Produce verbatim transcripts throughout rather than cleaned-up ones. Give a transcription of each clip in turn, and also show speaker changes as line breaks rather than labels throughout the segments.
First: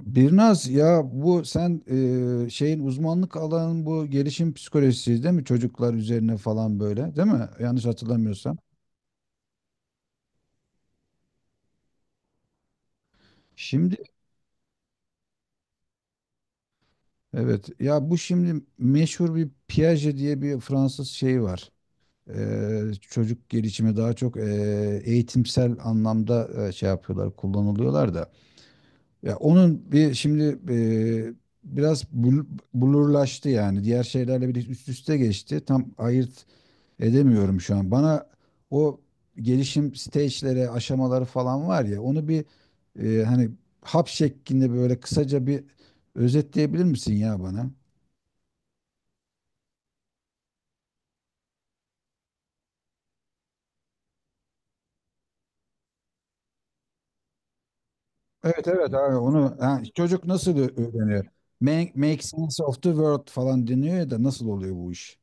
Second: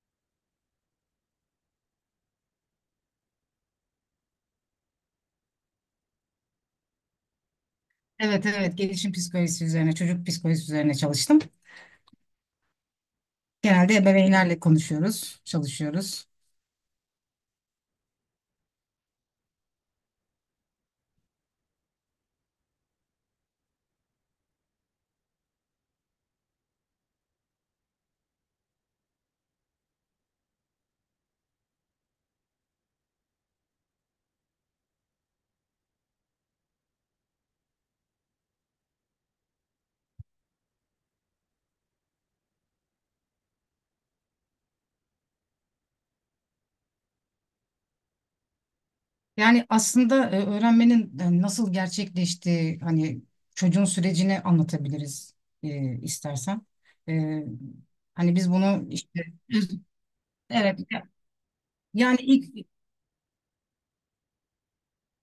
Birnaz ya bu sen e, şeyin uzmanlık alanın bu gelişim psikolojisi değil mi? Çocuklar üzerine falan böyle değil mi? Yanlış
Evet,
hatırlamıyorsam.
evet, gelişim psikolojisi üzerine, çocuk psikolojisi üzerine çalıştım. Genelde
Şimdi
ebeveynlerle konuşuyoruz, çalışıyoruz.
evet, ya bu şimdi meşhur bir Piaget diye bir Fransız şeyi var. E, çocuk gelişimi daha çok e, eğitimsel anlamda e, şey yapıyorlar, kullanılıyorlar da. Ya onun bir şimdi e, biraz bul- bulurlaştı yani, diğer şeylerle bir üst üste geçti. Tam ayırt edemiyorum şu an. Bana o gelişim stage'lere, aşamaları falan var ya, onu bir e, hani hap şeklinde böyle kısaca bir özetleyebilir misin ya bana?
Yani aslında e, öğrenmenin e, nasıl gerçekleştiği, hani çocuğun sürecini anlatabiliriz, e, istersen. E, Hani biz
Evet,
bunu
evet abi,
işte,
onu ha, çocuk nasıl ö-
evet,
öğreniyor? Make,
yani
make sense
ilk.
of the world falan deniyor, ya da nasıl oluyor bu iş?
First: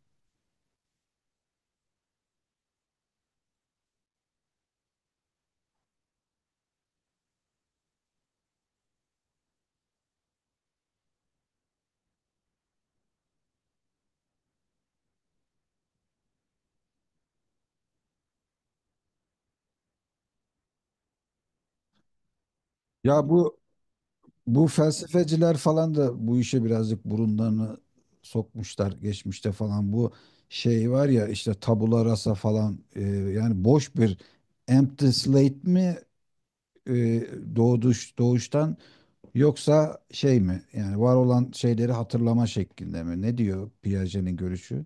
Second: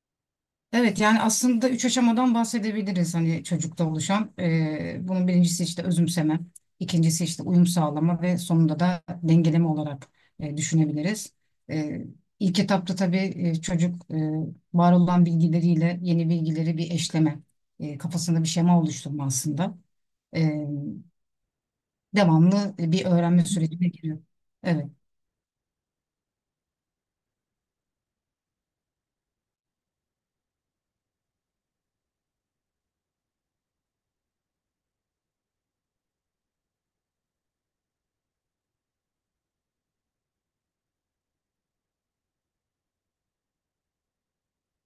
Evet, yani aslında üç aşamadan bahsedebiliriz, hani çocukta oluşan. Ee, bunun birincisi işte özümseme, ikincisi işte uyum sağlama ve sonunda da dengeleme olarak e, düşünebiliriz. Ee, ilk etapta tabii e, çocuk, e, var olan bilgileriyle yeni bilgileri bir eşleme, e, kafasında bir şema oluşturma aslında. Ee, Devamlı bir
Ya
öğrenme
bu
sürecine giriyor.
Bu
Evet.
felsefeciler falan da bu işe birazcık burunlarını sokmuşlar geçmişte falan. Bu şey var ya, işte tabula rasa falan, e, yani boş bir empty slate mi e, doğduş doğuştan, yoksa şey mi? Yani var olan şeyleri hatırlama şeklinde mi? Ne diyor Piaget'in görüşü?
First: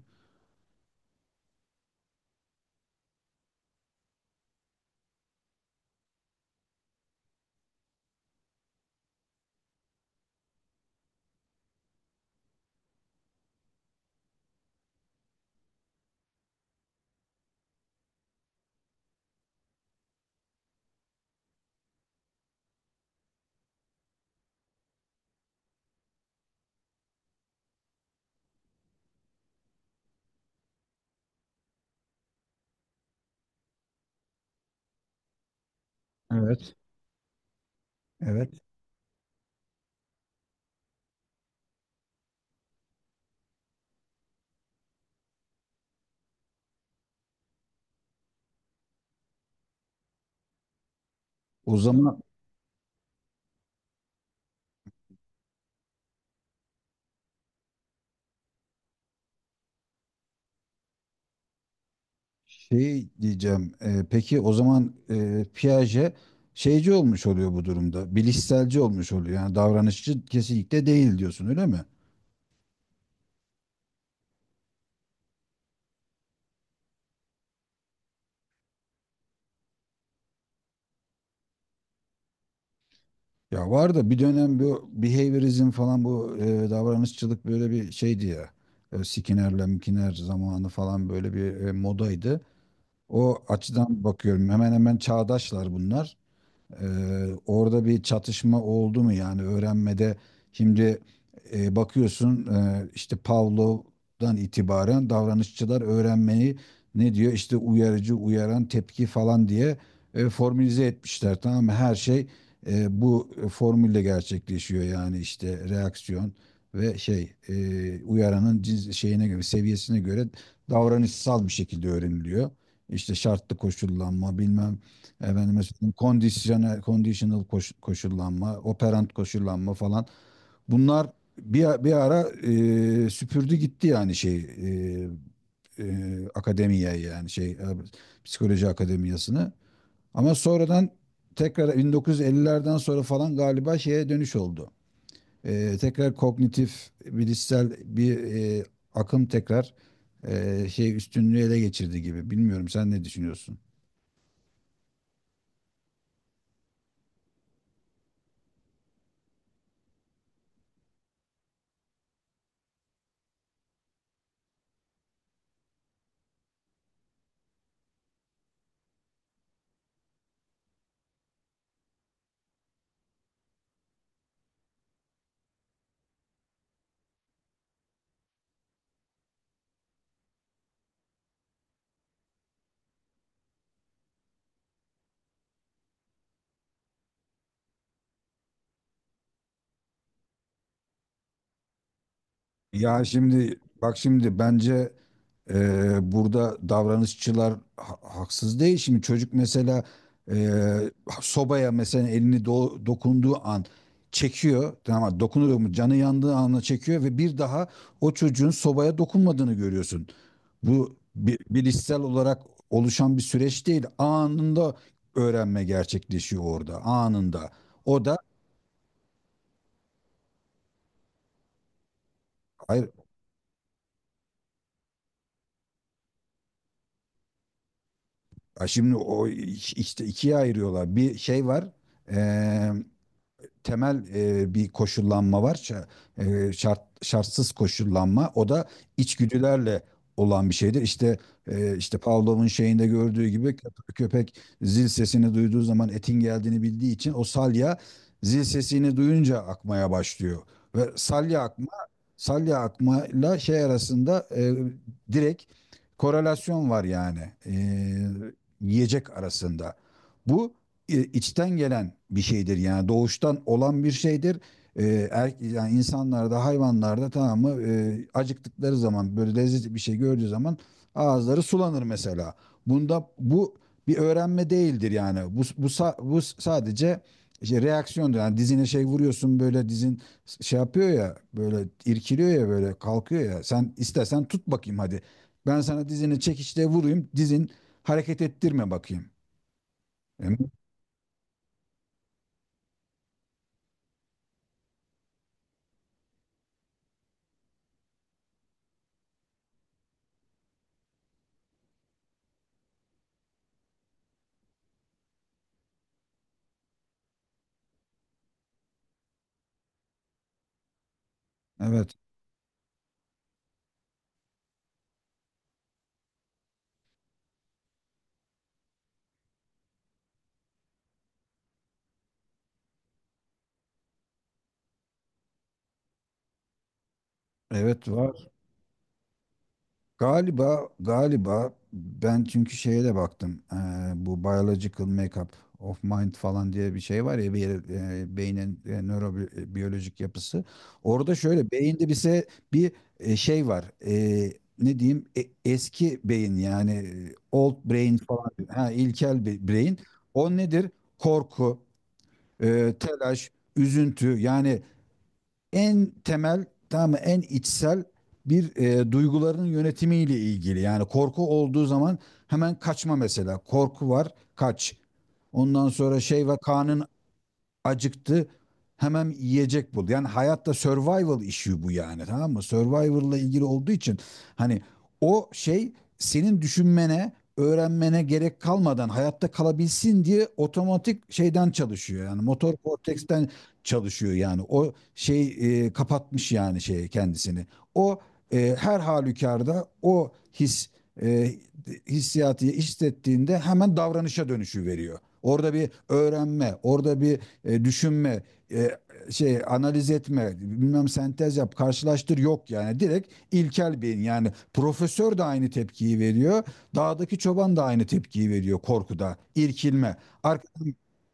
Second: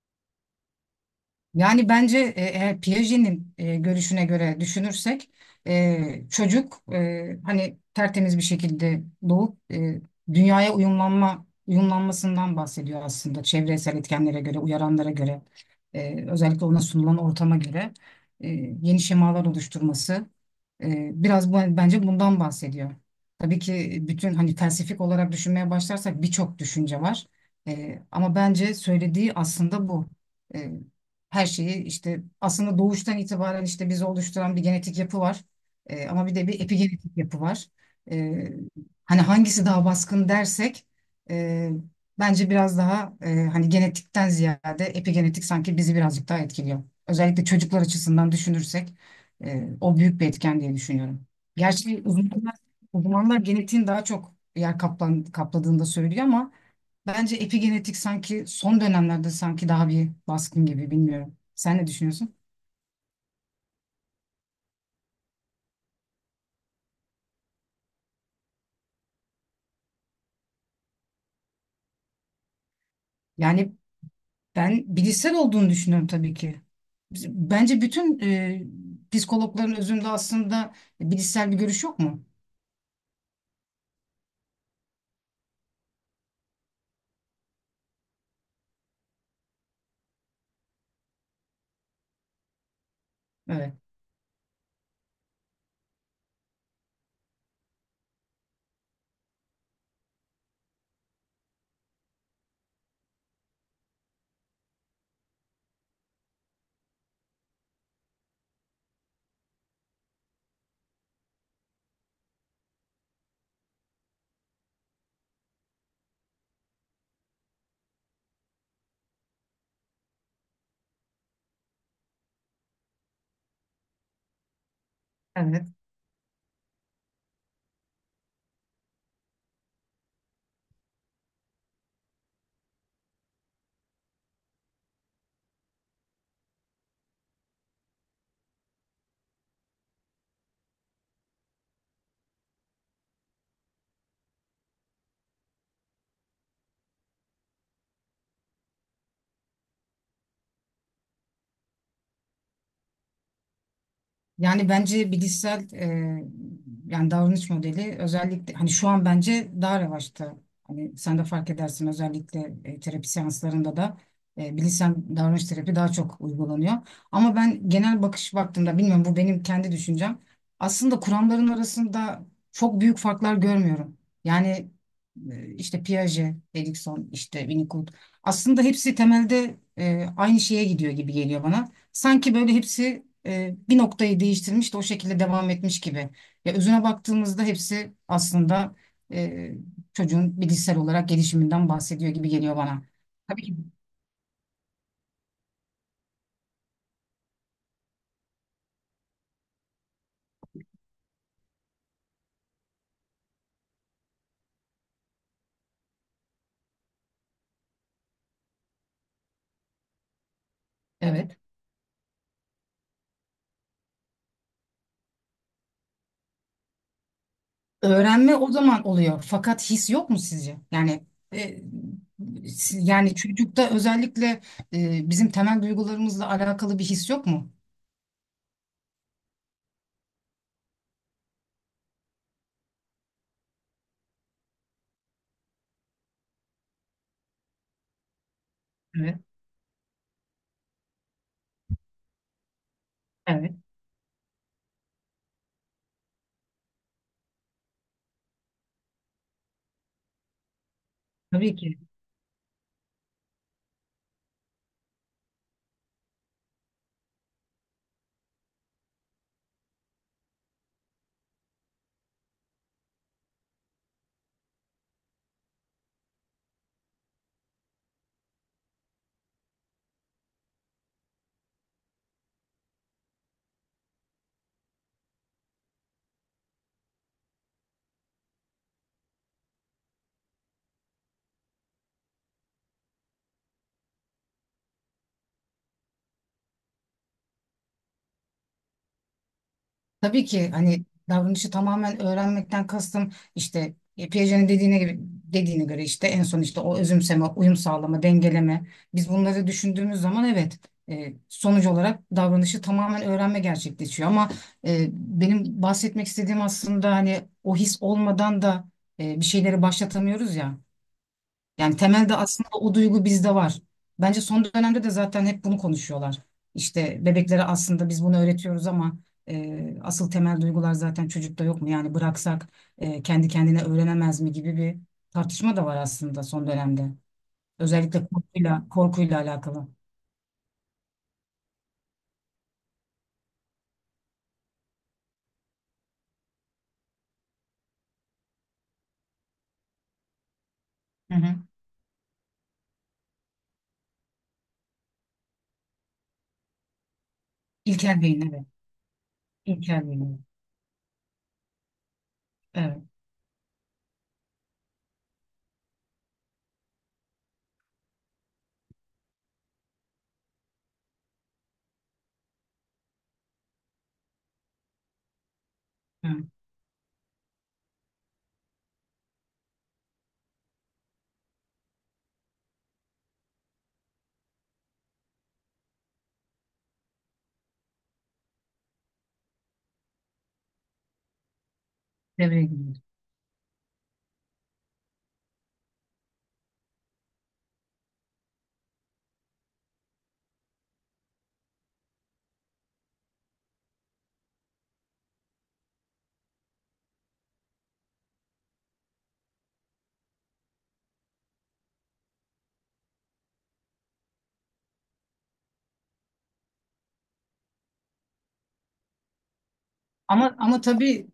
Yani bence e, eğer Piaget'in e, görüşüne göre düşünürsek e, çocuk, e, hani tertemiz bir şekilde doğup e, dünyaya uyumlanma uyumlanmasından bahsediyor aslında, çevresel etkenlere göre, uyaranlara göre, e, özellikle ona sunulan ortama göre e, yeni şemalar oluşturması, e, biraz bu, bence bundan bahsediyor. Tabii ki bütün, hani felsefik olarak düşünmeye başlarsak, birçok düşünce var. E, ama bence söylediği aslında bu. E, her şeyi işte aslında doğuştan itibaren, işte bizi oluşturan bir genetik yapı var. Ee, ama bir de bir
Evet.
epigenetik yapı var. Ee,
Evet.
Hani hangisi daha baskın dersek, e, bence biraz daha, e, hani genetikten ziyade epigenetik sanki bizi birazcık daha etkiliyor. Özellikle çocuklar açısından düşünürsek, e, o büyük bir etken diye düşünüyorum.
O
Gerçi
zaman
uzmanlar, uzmanlar genetiğin daha çok yer kaplan, kapladığını da söylüyor ama bence epigenetik sanki son dönemlerde sanki daha bir baskın gibi, bilmiyorum. Sen ne düşünüyorsun?
Şey diyeceğim. E, peki o zaman e, Piaget şeyci olmuş oluyor bu durumda. Bilişselci olmuş oluyor. Yani davranışçı kesinlikle değil diyorsun, öyle mi?
Yani ben bilişsel olduğunu düşünüyorum tabii ki. Bence bütün, e, psikologların özünde aslında bilişsel bir görüş yok mu?
Ya var da, bir dönem bu behaviorizm falan, bu e, davranışçılık böyle bir şeydi ya. E, Skinner'le Mkinner zamanı falan, böyle bir e, modaydı. O
Evet.
açıdan bakıyorum. Hemen hemen çağdaşlar bunlar. Ee, orada bir çatışma oldu mu yani öğrenmede, şimdi e, bakıyorsun e, işte Pavlov'dan itibaren davranışçılar öğrenmeyi ne diyor, işte uyarıcı uyaran tepki falan diye e, formülize etmişler, tamam mı? Her şey e, bu formülle gerçekleşiyor yani, işte reaksiyon ve şey, e, uyaranın cins- şeyine göre, seviyesine göre davranışsal bir şekilde öğreniliyor. İşte şartlı koşullanma bilmem. Efendim, mesela kondisyonel, conditional koş- koşullanma, operant koşullanma falan. Bunlar bir, bir ara e, süpürdü gitti yani şey, e, e, akademiye, yani şey, e, psikoloji akademiyasını. Ama sonradan tekrar bin dokuz yüz ellilerden sonra falan galiba şeye dönüş oldu. E, tekrar kognitif bilişsel bir e, akım tekrar e, şey üstünlüğü ele geçirdi gibi. Bilmiyorum, sen ne düşünüyorsun?
Yani bence bilişsel, e, yani davranış modeli özellikle, hani şu an bence daha revaçta. Hani sen de fark edersin, özellikle e, terapi seanslarında da e, bilişsel davranış terapi daha çok uygulanıyor. Ama ben genel bakış baktığımda, bilmiyorum, bu benim kendi düşüncem. Aslında kuramların arasında çok büyük farklar görmüyorum. Yani e, işte Piaget, Erikson, işte Winnicott, aslında hepsi temelde e, aynı şeye gidiyor gibi geliyor bana. Sanki böyle hepsi e, bir noktayı değiştirmiş de o şekilde devam etmiş gibi. Ya özüne baktığımızda hepsi aslında e, çocuğun bilişsel olarak gelişiminden bahsediyor gibi geliyor bana.
Ya
Tabii ki.
şimdi bak, şimdi bence eee, burada davranışçılar ha- haksız değil. Şimdi çocuk mesela eee, sobaya mesela elini do- dokunduğu an çekiyor. Tamam mı? Dokunuyor mu? Canı yandığı anla çekiyor ve bir daha o çocuğun sobaya dokunmadığını görüyorsun. Bu
Evet.
bi- bilişsel olarak oluşan bir süreç değil. Anında öğrenme gerçekleşiyor orada. Anında. O da
Öğrenme o zaman oluyor. Fakat his yok mu sizce? Yani e, si-
hayır.
yani çocukta özellikle e, bizim temel duygularımızla alakalı bir his yok mu?
Ha, şimdi o iç- işte ikiye ayırıyorlar. Bir şey var, temel e, bir koşullanma var. Ş- e, şart şartsız koşullanma. O da
Evet.
içgüdülerle olan bir şeydir. İşte e, işte Pavlov'un şeyinde gördüğü gibi,
Evet.
köp- köpek zil sesini duyduğu zaman etin geldiğini bildiği için o salya, zil sesini duyunca akmaya başlıyor. Ve salya
Tabii
akma
ki.
salya akmayla şey arasında, e, direkt korelasyon var yani e, yiyecek arasında. Bu e, içten gelen bir şeydir yani, doğuştan olan bir şeydir. E, er, yani insanlarda, hayvanlarda, tamam mı, e, acıktıkları zaman böyle lezzetli bir şey gördüğü zaman ağızları sulanır mesela. Bunda, bu bir öğrenme değildir yani. Bu bu sa- bu sadece işte reaksiyondur. Yani dizine şey vuruyorsun böyle, dizin şey yapıyor ya, böyle irkiliyor ya, böyle kalkıyor ya. Sen istesen tut bakayım hadi. Ben sana dizini çekiçle vurayım. Dizin hareket ettirme bakayım.
Tabii
E,
ki, hani davranışı tamamen öğrenmekten kastım işte, e, Piaget'in dediğine gibi dediğine göre, işte en son işte o özümseme, uyum sağlama, dengeleme. Biz bunları düşündüğümüz zaman, evet, e, sonuç olarak davranışı tamamen öğrenme gerçekleşiyor. Ama e, benim bahsetmek istediğim aslında, hani o his olmadan da e, bir şeyleri başlatamıyoruz ya. Yani
Evet.
temelde aslında o duygu bizde var. Bence son dönemde de zaten hep bunu konuşuyorlar. İşte bebeklere aslında biz bunu öğretiyoruz ama e, asıl temel duygular zaten çocukta yok mu? Yani bıraksak e, kendi kendine öğrenemez mi gibi bir tartışma da var aslında son dönemde.
Evet
Özellikle
var.
korkuyla, korkuyla alakalı.
Galiba, galiba ben çünkü şeye de baktım. Ee, bu biological makeup of mind falan diye bir şey var ya bir yere-, e, beynin e, nörobiyolojik yapısı.
Hı
Orada
hı.
şöyle beyinde bize bir e, şey var. Ee, ne diyeyim? E- eski beyin, yani e, old brain
İlkel beyin,
falan.
evet.
Ha, ilkel bir brain.
İlkel beyin.
O nedir? Korku,
Evet.
e,
Evet.
telaş, üzüntü, yani en temel, tamam mı, en içsel bir e, duyguların yönetimiyle ilgili. Yani korku olduğu zaman hemen kaçma mesela. Korku var, kaç. Ondan sonra
Evet.
şey var, kanın acıktı, hemen yiyecek bul. Yani hayatta survival işi bu yani, tamam mı? Survival'la ilgili olduğu için hani o şey, senin düşünmene, öğrenmene gerek kalmadan hayatta kalabilsin diye otomatik şeyden çalışıyor. Yani
Devreye
motor
giriyor.
korteksten çalışıyor yani. O şey e, kapatmış yani şey kendisini. O e, her halükarda o his, e, hissiyatı hissettiğinde hemen davranışa dönüşü veriyor. Orada bir öğrenme, orada bir e, düşünme, e, şey analiz etme, bilmem sentez yap, karşılaştır yok yani. Direkt ilkel beyin, yani profesör de aynı tepkiyi veriyor. Dağdaki çoban da aynı tepkiyi veriyor korkuda, irkilme.
Ama
Ar-
ama tabii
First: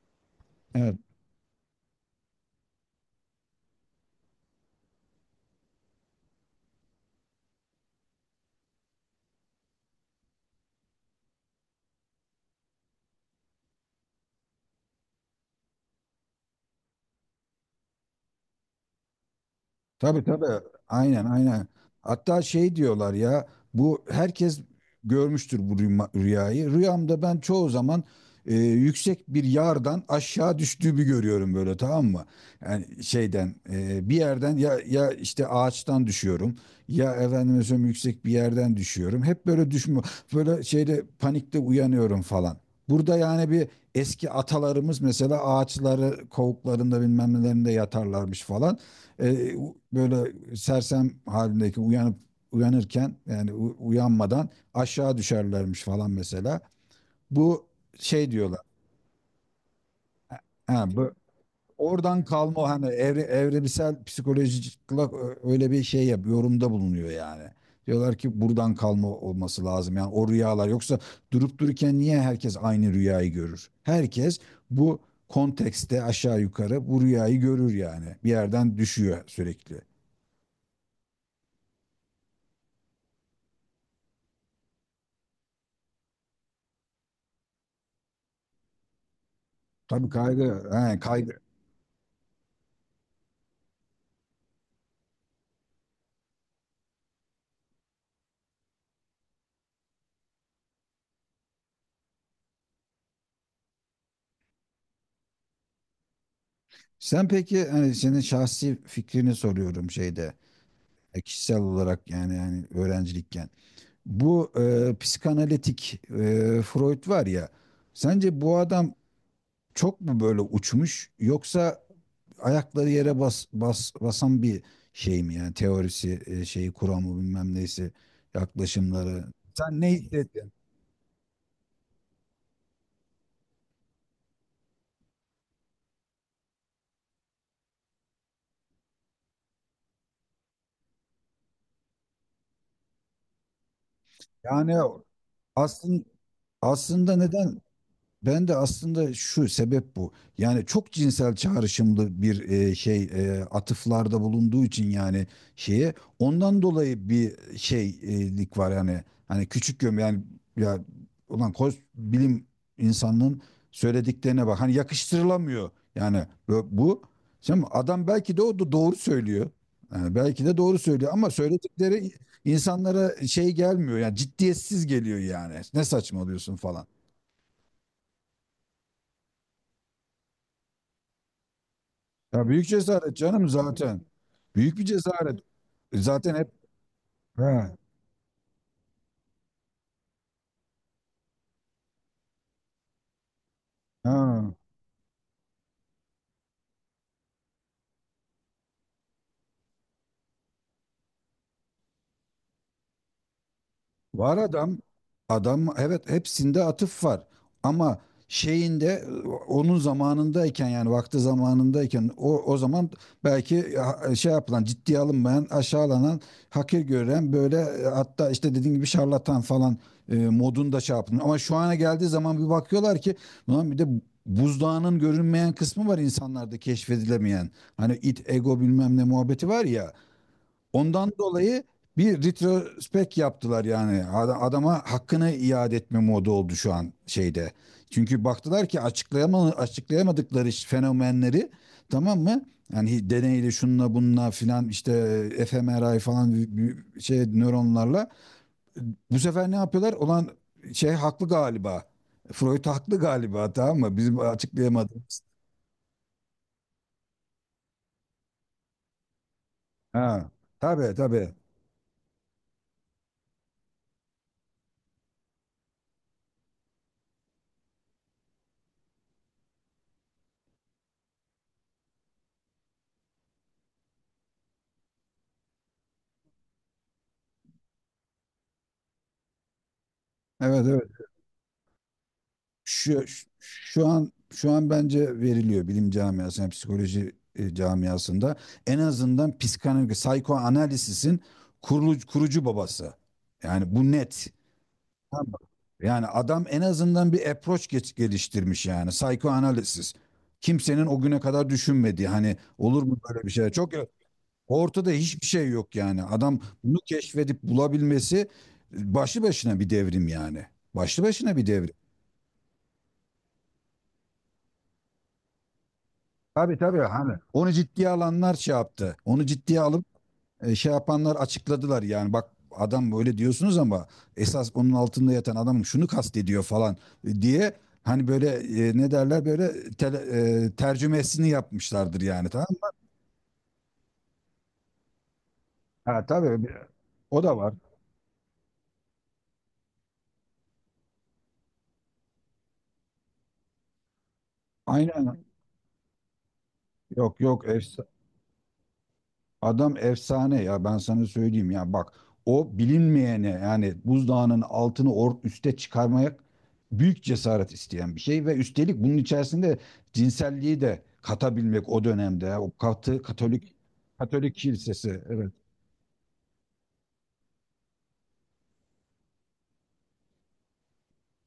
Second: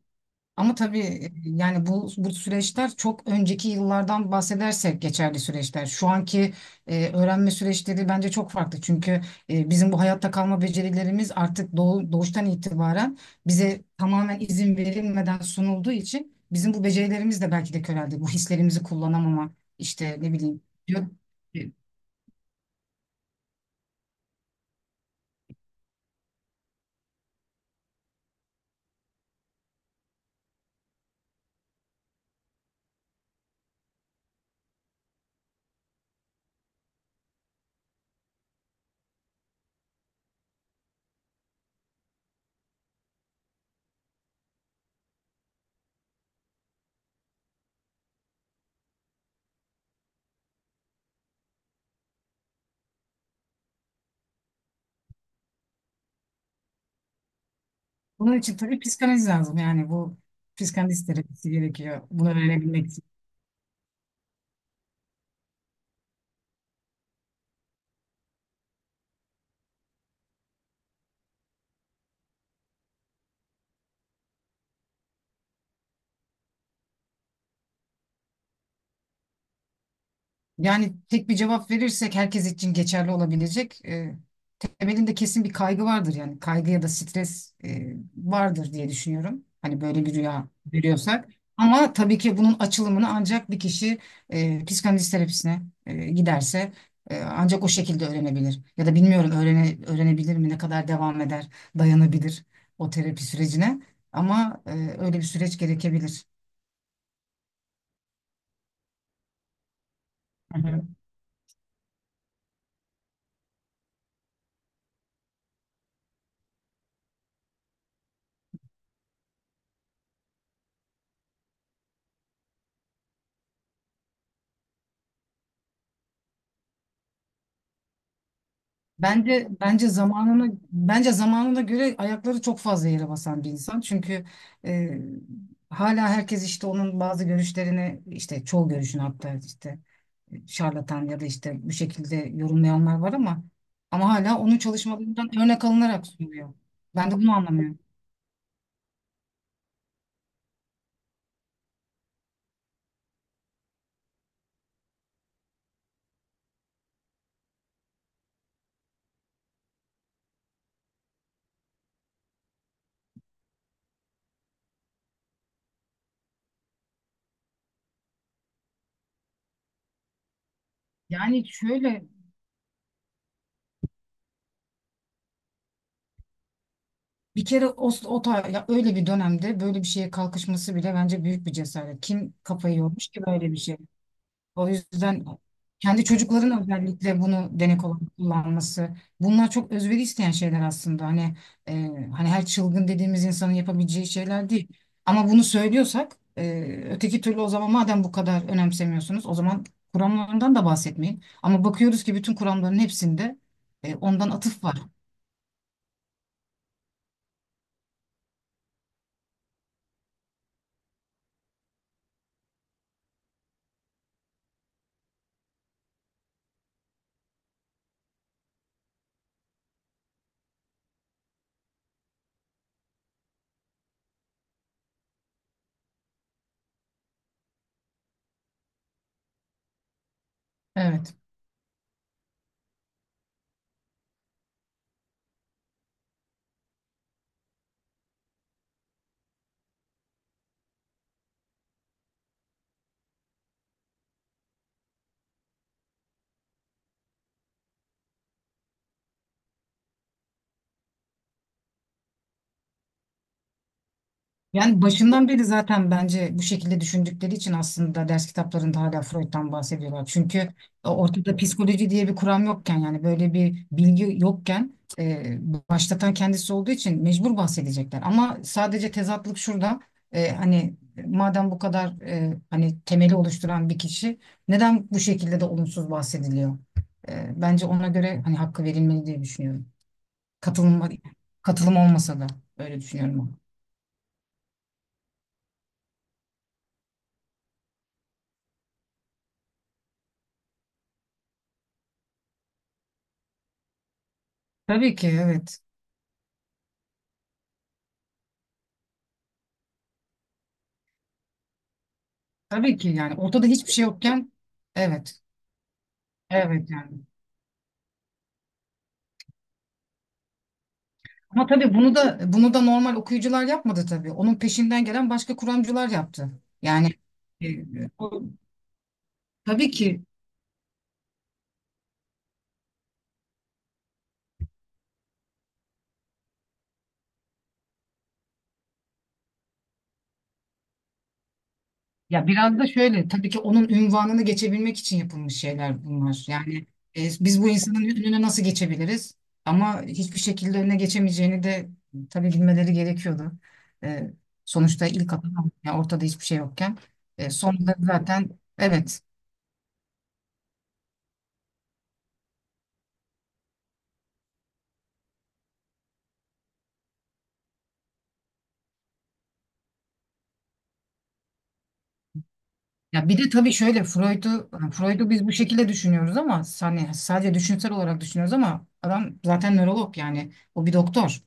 Ama
evet.
tabii, e, yani bu bu süreçler çok önceki yıllardan bahsedersek geçerli süreçler. Şu anki e, öğrenme süreçleri bence çok farklı. Çünkü e, bizim bu hayatta kalma becerilerimiz artık doğu- doğuştan itibaren bize tamamen izin verilmeden sunulduğu için, bizim bu becerilerimiz de belki de köreldi. Bu hislerimizi kullanamama, işte
Tabii,
ne
tabii.
bileyim, diyor.
Aynen,
E,
aynen. Hatta şey diyorlar ya, bu herkes görmüştür bu rüyma- rüyayı. Rüyamda ben çoğu zaman e, yüksek bir yardan aşağı düştüğümü görüyorum böyle, tamam mı? Yani şeyden, e, bir yerden, ya ya işte ağaçtan düşüyorum, ya efendime söyleyeyim yüksek bir yerden düşüyorum. Hep böyle düşme, böyle şeyde, panikte uyanıyorum falan. Burada yani bir eski atalarımız mesela ağaçları kovuklarında bilmem nelerinde yatarlarmış falan, e, böyle sersem halindeki uyanıp, uyanırken yani u- uyanmadan aşağı düşerlermiş falan mesela. Bu şey
Bunun için
diyorlar.
tabii psikanaliz lazım. Yani bu
Ha,
psikanalist
bu
terapisi gerekiyor
oradan
bunu
kalma, o hani
öğrenebilmek.
evre, evrimsel psikolojik olarak ö- öyle bir şey yap, yorumda bulunuyor yani. Diyorlar ki buradan kalma olması lazım. Yani o rüyalar yoksa durup dururken niye herkes aynı rüyayı görür? Herkes bu kontekste aşağı yukarı bu rüyayı görür yani. Bir yerden düşüyor sürekli.
Yani tek bir cevap verirsek herkes için geçerli olabilecek. E, temelinde kesin bir kaygı vardır, yani kaygı ya da stres, e, vardır diye düşünüyorum. Hani böyle
Tabii
bir rüya
kaygı, he,
görüyorsak.
kaygı.
Ama tabii ki bunun açılımını ancak bir kişi, e, psikanaliz terapisine e, giderse, e, ancak o şekilde öğrenebilir. Ya da bilmiyorum, öğrene, öğrenebilir mi, ne kadar devam eder, dayanabilir o terapi sürecine. Ama e, öyle bir süreç gerekebilir.
Sen peki, hani senin şahsi fikrini soruyorum şeyde, e, kişisel olarak yani, yani öğrencilikken. Bu e, psikanalitik, e, Freud var ya, sence bu adam çok mu böyle uçmuş, yoksa ayakları yere bas, bas basan bir şey mi, yani teorisi e, şeyi, kuramı, bilmem neyse yaklaşımları.
Bence
Sen
bence
ne hissettin?
zamanına bence zamanına göre ayakları çok fazla yere basan bir insan. Çünkü e, hala herkes işte onun bazı görüşlerini, işte çoğu görüşünü, hatta işte, e, şarlatan ya da işte bu şekilde yorumlayanlar var ama ama hala onun
Yani
çalışmalarından örnek
aslında
alınarak sunuluyor. Ben de
aslında
bunu
neden,
anlamıyorum.
ben de aslında şu sebep bu. Yani çok cinsel çağrışımlı bir e, şey, e, atıflarda bulunduğu için, yani şeye, ondan dolayı bir şeylik var yani, hani küçük göm yani. Ya, ulan koz, bilim insanının söylediklerine bak, hani yakıştırılamıyor yani, bu, bu. Şimdi adam belki de, o da doğru söylüyor. Yani belki de doğru söylüyor, ama
Yani şöyle,
söyledikleri insanlara şey gelmiyor yani, ciddiyetsiz geliyor yani. Ne saçmalıyorsun falan.
bir kere o, o ta- ya öyle bir dönemde böyle bir şeye kalkışması bile bence büyük bir cesaret. Kim
Ya büyük
kafayı yormuş
cesaret
ki
canım
böyle bir şey?
zaten.
O
Büyük bir
yüzden
cesaret. E,
kendi
Zaten hep
çocukların özellikle bunu
ha,
denek olarak kullanması. Bunlar çok özveri isteyen şeyler aslında. Hani e, hani her çılgın dediğimiz insanın yapabileceği şeyler
ha.
değil. Ama bunu söylüyorsak e, öteki türlü, o zaman madem bu kadar önemsemiyorsunuz, o zaman kuramlarından da bahsetmeyin. Ama bakıyoruz ki bütün kuramların hepsinde e, ondan
Var
atıf
adam.
var.
Adam evet, hepsinde atıf var. Ama şeyinde, onun zamanındayken yani vakti zamanındayken, o, o zaman belki ha- şey yapılan, ciddiye alınmayan, aşağılanan, hakir gören böyle, e, hatta işte dediğim gibi şarlatan falan e, modunda şey yapın. Ama şu ana geldiği zaman bir bakıyorlar ki ulan bir de buzdağının görünmeyen kısmı var insanlarda, keşfedilemeyen. Hani it, ego, bilmem ne muhabbeti var ya. Ondan
Evet.
dolayı bir retrospekt yaptılar yani. Ad- Adama hakkını iade etme modu oldu şu an şeyde. Çünkü baktılar ki açıklayama, açıklayamadıkları ş- fenomenleri, tamam mı? Yani deneyle, şunla bununla filan, işte fMRI falan, bir- bir şey nöronlarla. Bu sefer ne yapıyorlar? Olan şey haklı galiba. Freud haklı galiba, tamam mı? Bizim
Yani
açıklayamadığımız.
başından beri zaten bence bu şekilde düşündükleri için aslında ders kitaplarında hala Freud'dan bahsediyorlar.
Ha.
Çünkü
Tabii, tabii.
ortada psikoloji diye bir kuram yokken, yani böyle bir bilgi yokken, e, başlatan kendisi olduğu için mecbur bahsedecekler. Ama sadece tezatlık şurada: e, hani madem bu kadar, e, hani temeli oluşturan bir kişi, neden bu şekilde de olumsuz bahsediliyor? E, bence ona göre hani hakkı verilmeli diye düşünüyorum.
Evet,
Katılım,
evet.
katılım olmasa da öyle
Şu,
düşünüyorum.
şu an şu an bence veriliyor bilim camiasında, psikoloji e, camiasında, en azından psikanaliz, psikoanalizisin kurucu, kurucu babası. Yani bu net.
Tabii ki,
Tamam mı?
evet.
Yani adam en azından bir approach geç, geliştirmiş yani, psikoanaliz. Kimsenin o güne kadar düşünmediği, hani
Tabii
olur
ki,
mu
yani
böyle bir
ortada
şey? Çok
hiçbir şey yokken,
ortada
evet,
hiçbir şey yok yani. Adam
evet,
bunu
yani.
keşfedip bulabilmesi e, başlı başına bir devrim yani. Başlı başına bir
Ama
devrim.
tabii bunu da bunu da normal okuyucular yapmadı tabii. Onun peşinden gelen başka kuramcılar yaptı.
Tabii, tabii,
Yani
hani
e,
onu ciddiye
o,
alanlar şey yaptı. Onu ciddiye
tabii
alıp
ki,
e, şey yapanlar açıkladılar yani, bak adam böyle diyorsunuz ama esas onun altında yatan, adam şunu kastediyor falan e, diye, hani böyle, e, ne derler böyle, tele- e, tercümesini yapmışlardır
ya
yani, tamam
biraz da
mı?
şöyle, tabii ki onun ünvanını geçebilmek için yapılmış şeyler
Ha
bunlar.
tabii
Yani
bir-
e,
o da
biz bu
var.
insanın önüne nasıl geçebiliriz? Ama hiçbir şekilde önüne geçemeyeceğini de tabii bilmeleri gerekiyordu. E, Sonuçta ilk
Aynen.
adam, yani ortada hiçbir şey yokken,
Yok,
e,
yok.
sonunda zaten, evet.
Adam efsane ya, ben sana söyleyeyim ya, bak o bilinmeyene, yani buzdağının altını or üste çıkarmaya, büyük cesaret isteyen bir şey, ve üstelik bunun içerisinde cinselliği de katabilmek o dönemde ya, o katı
Ya bir de tabii
Katolik,
şöyle,
Katolik
Freud'u hani
kilisesi,
Freud'u biz bu
evet.
şekilde düşünüyoruz ama, hani sadece düşünsel olarak düşünüyoruz, ama adam zaten nörolog, yani o bir doktor.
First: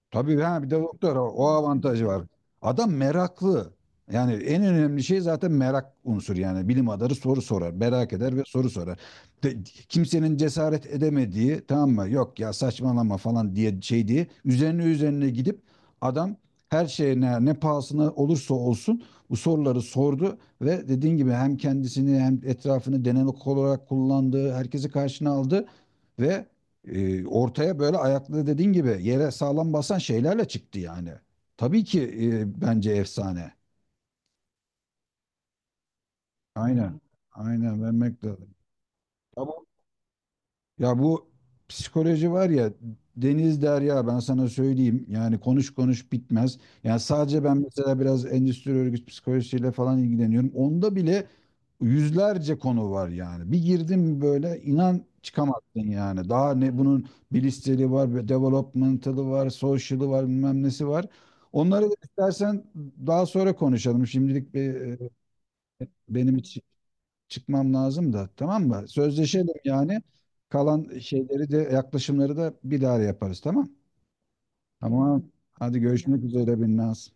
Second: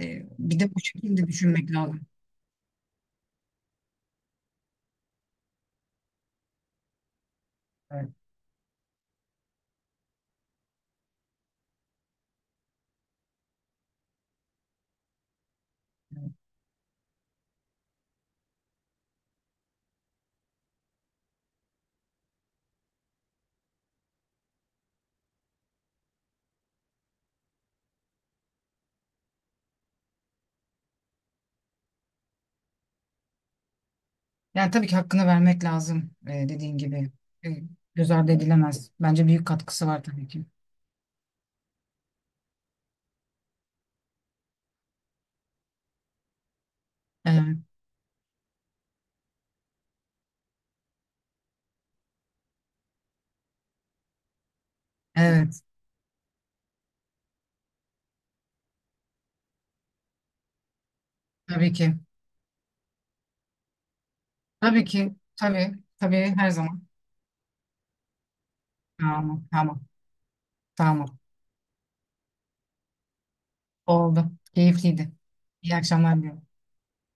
Ee,
Tabii,
bir
ha bir
de
de
bu
doktor, o
şekilde
o
düşünmek lazım.
avantajı var. Adam meraklı. Yani en önemli şey zaten merak unsur yani, bilim adamı soru sorar,
Evet,
merak eder ve soru sorar. De- Kimsenin cesaret edemediği, tamam mı? Yok ya, saçmalama falan diye şey diye, üzerine üzerine gidip
evet.
adam her şeyine, ne pahasına olursa olsun bu soruları sordu ve dediğin gibi hem kendisini hem etrafını denemek olarak kullandı, herkesi karşına aldı ve e, ortaya böyle ayaklı, dediğin gibi yere sağlam basan şeylerle çıktı yani. Tabii ki, e, bence efsane.
Yani tabii ki hakkını vermek lazım, ee, dediğin
Aynen.
gibi. Ee,
Aynen
Göz
vermek
ardı
lazım.
edilemez. Bence büyük
Tamam.
katkısı var tabii ki.
Ya bu psikoloji var ya, deniz derya, ben sana söyleyeyim yani, konuş konuş bitmez. Yani sadece ben
Evet,
mesela biraz endüstri örgüt psikolojisiyle falan ilgileniyorum. Onda bile yüzlerce konu var yani. Bir girdim mi böyle, inan
evet,
çıkamazsın yani. Daha ne bunun bilişseli var, bir developmental'ı var, social'ı var, bilmem nesi var.
tabii
Onları
ki.
da istersen daha sonra konuşalım. Şimdilik bir,
Tabii
e,
ki. Tabii. Tabii,
benim
her
için
zaman.
çıkmam lazım da, tamam mı?
Tamam.
Sözleşelim
Tamam.
yani. Kalan
Tamam.
şeyleri de, yaklaşımları da bir daha yaparız, tamam?
Oldu. Keyifliydi.
Tamam.
İyi
Hadi
akşamlar
görüşmek
diliyorum.
üzere Binnaz.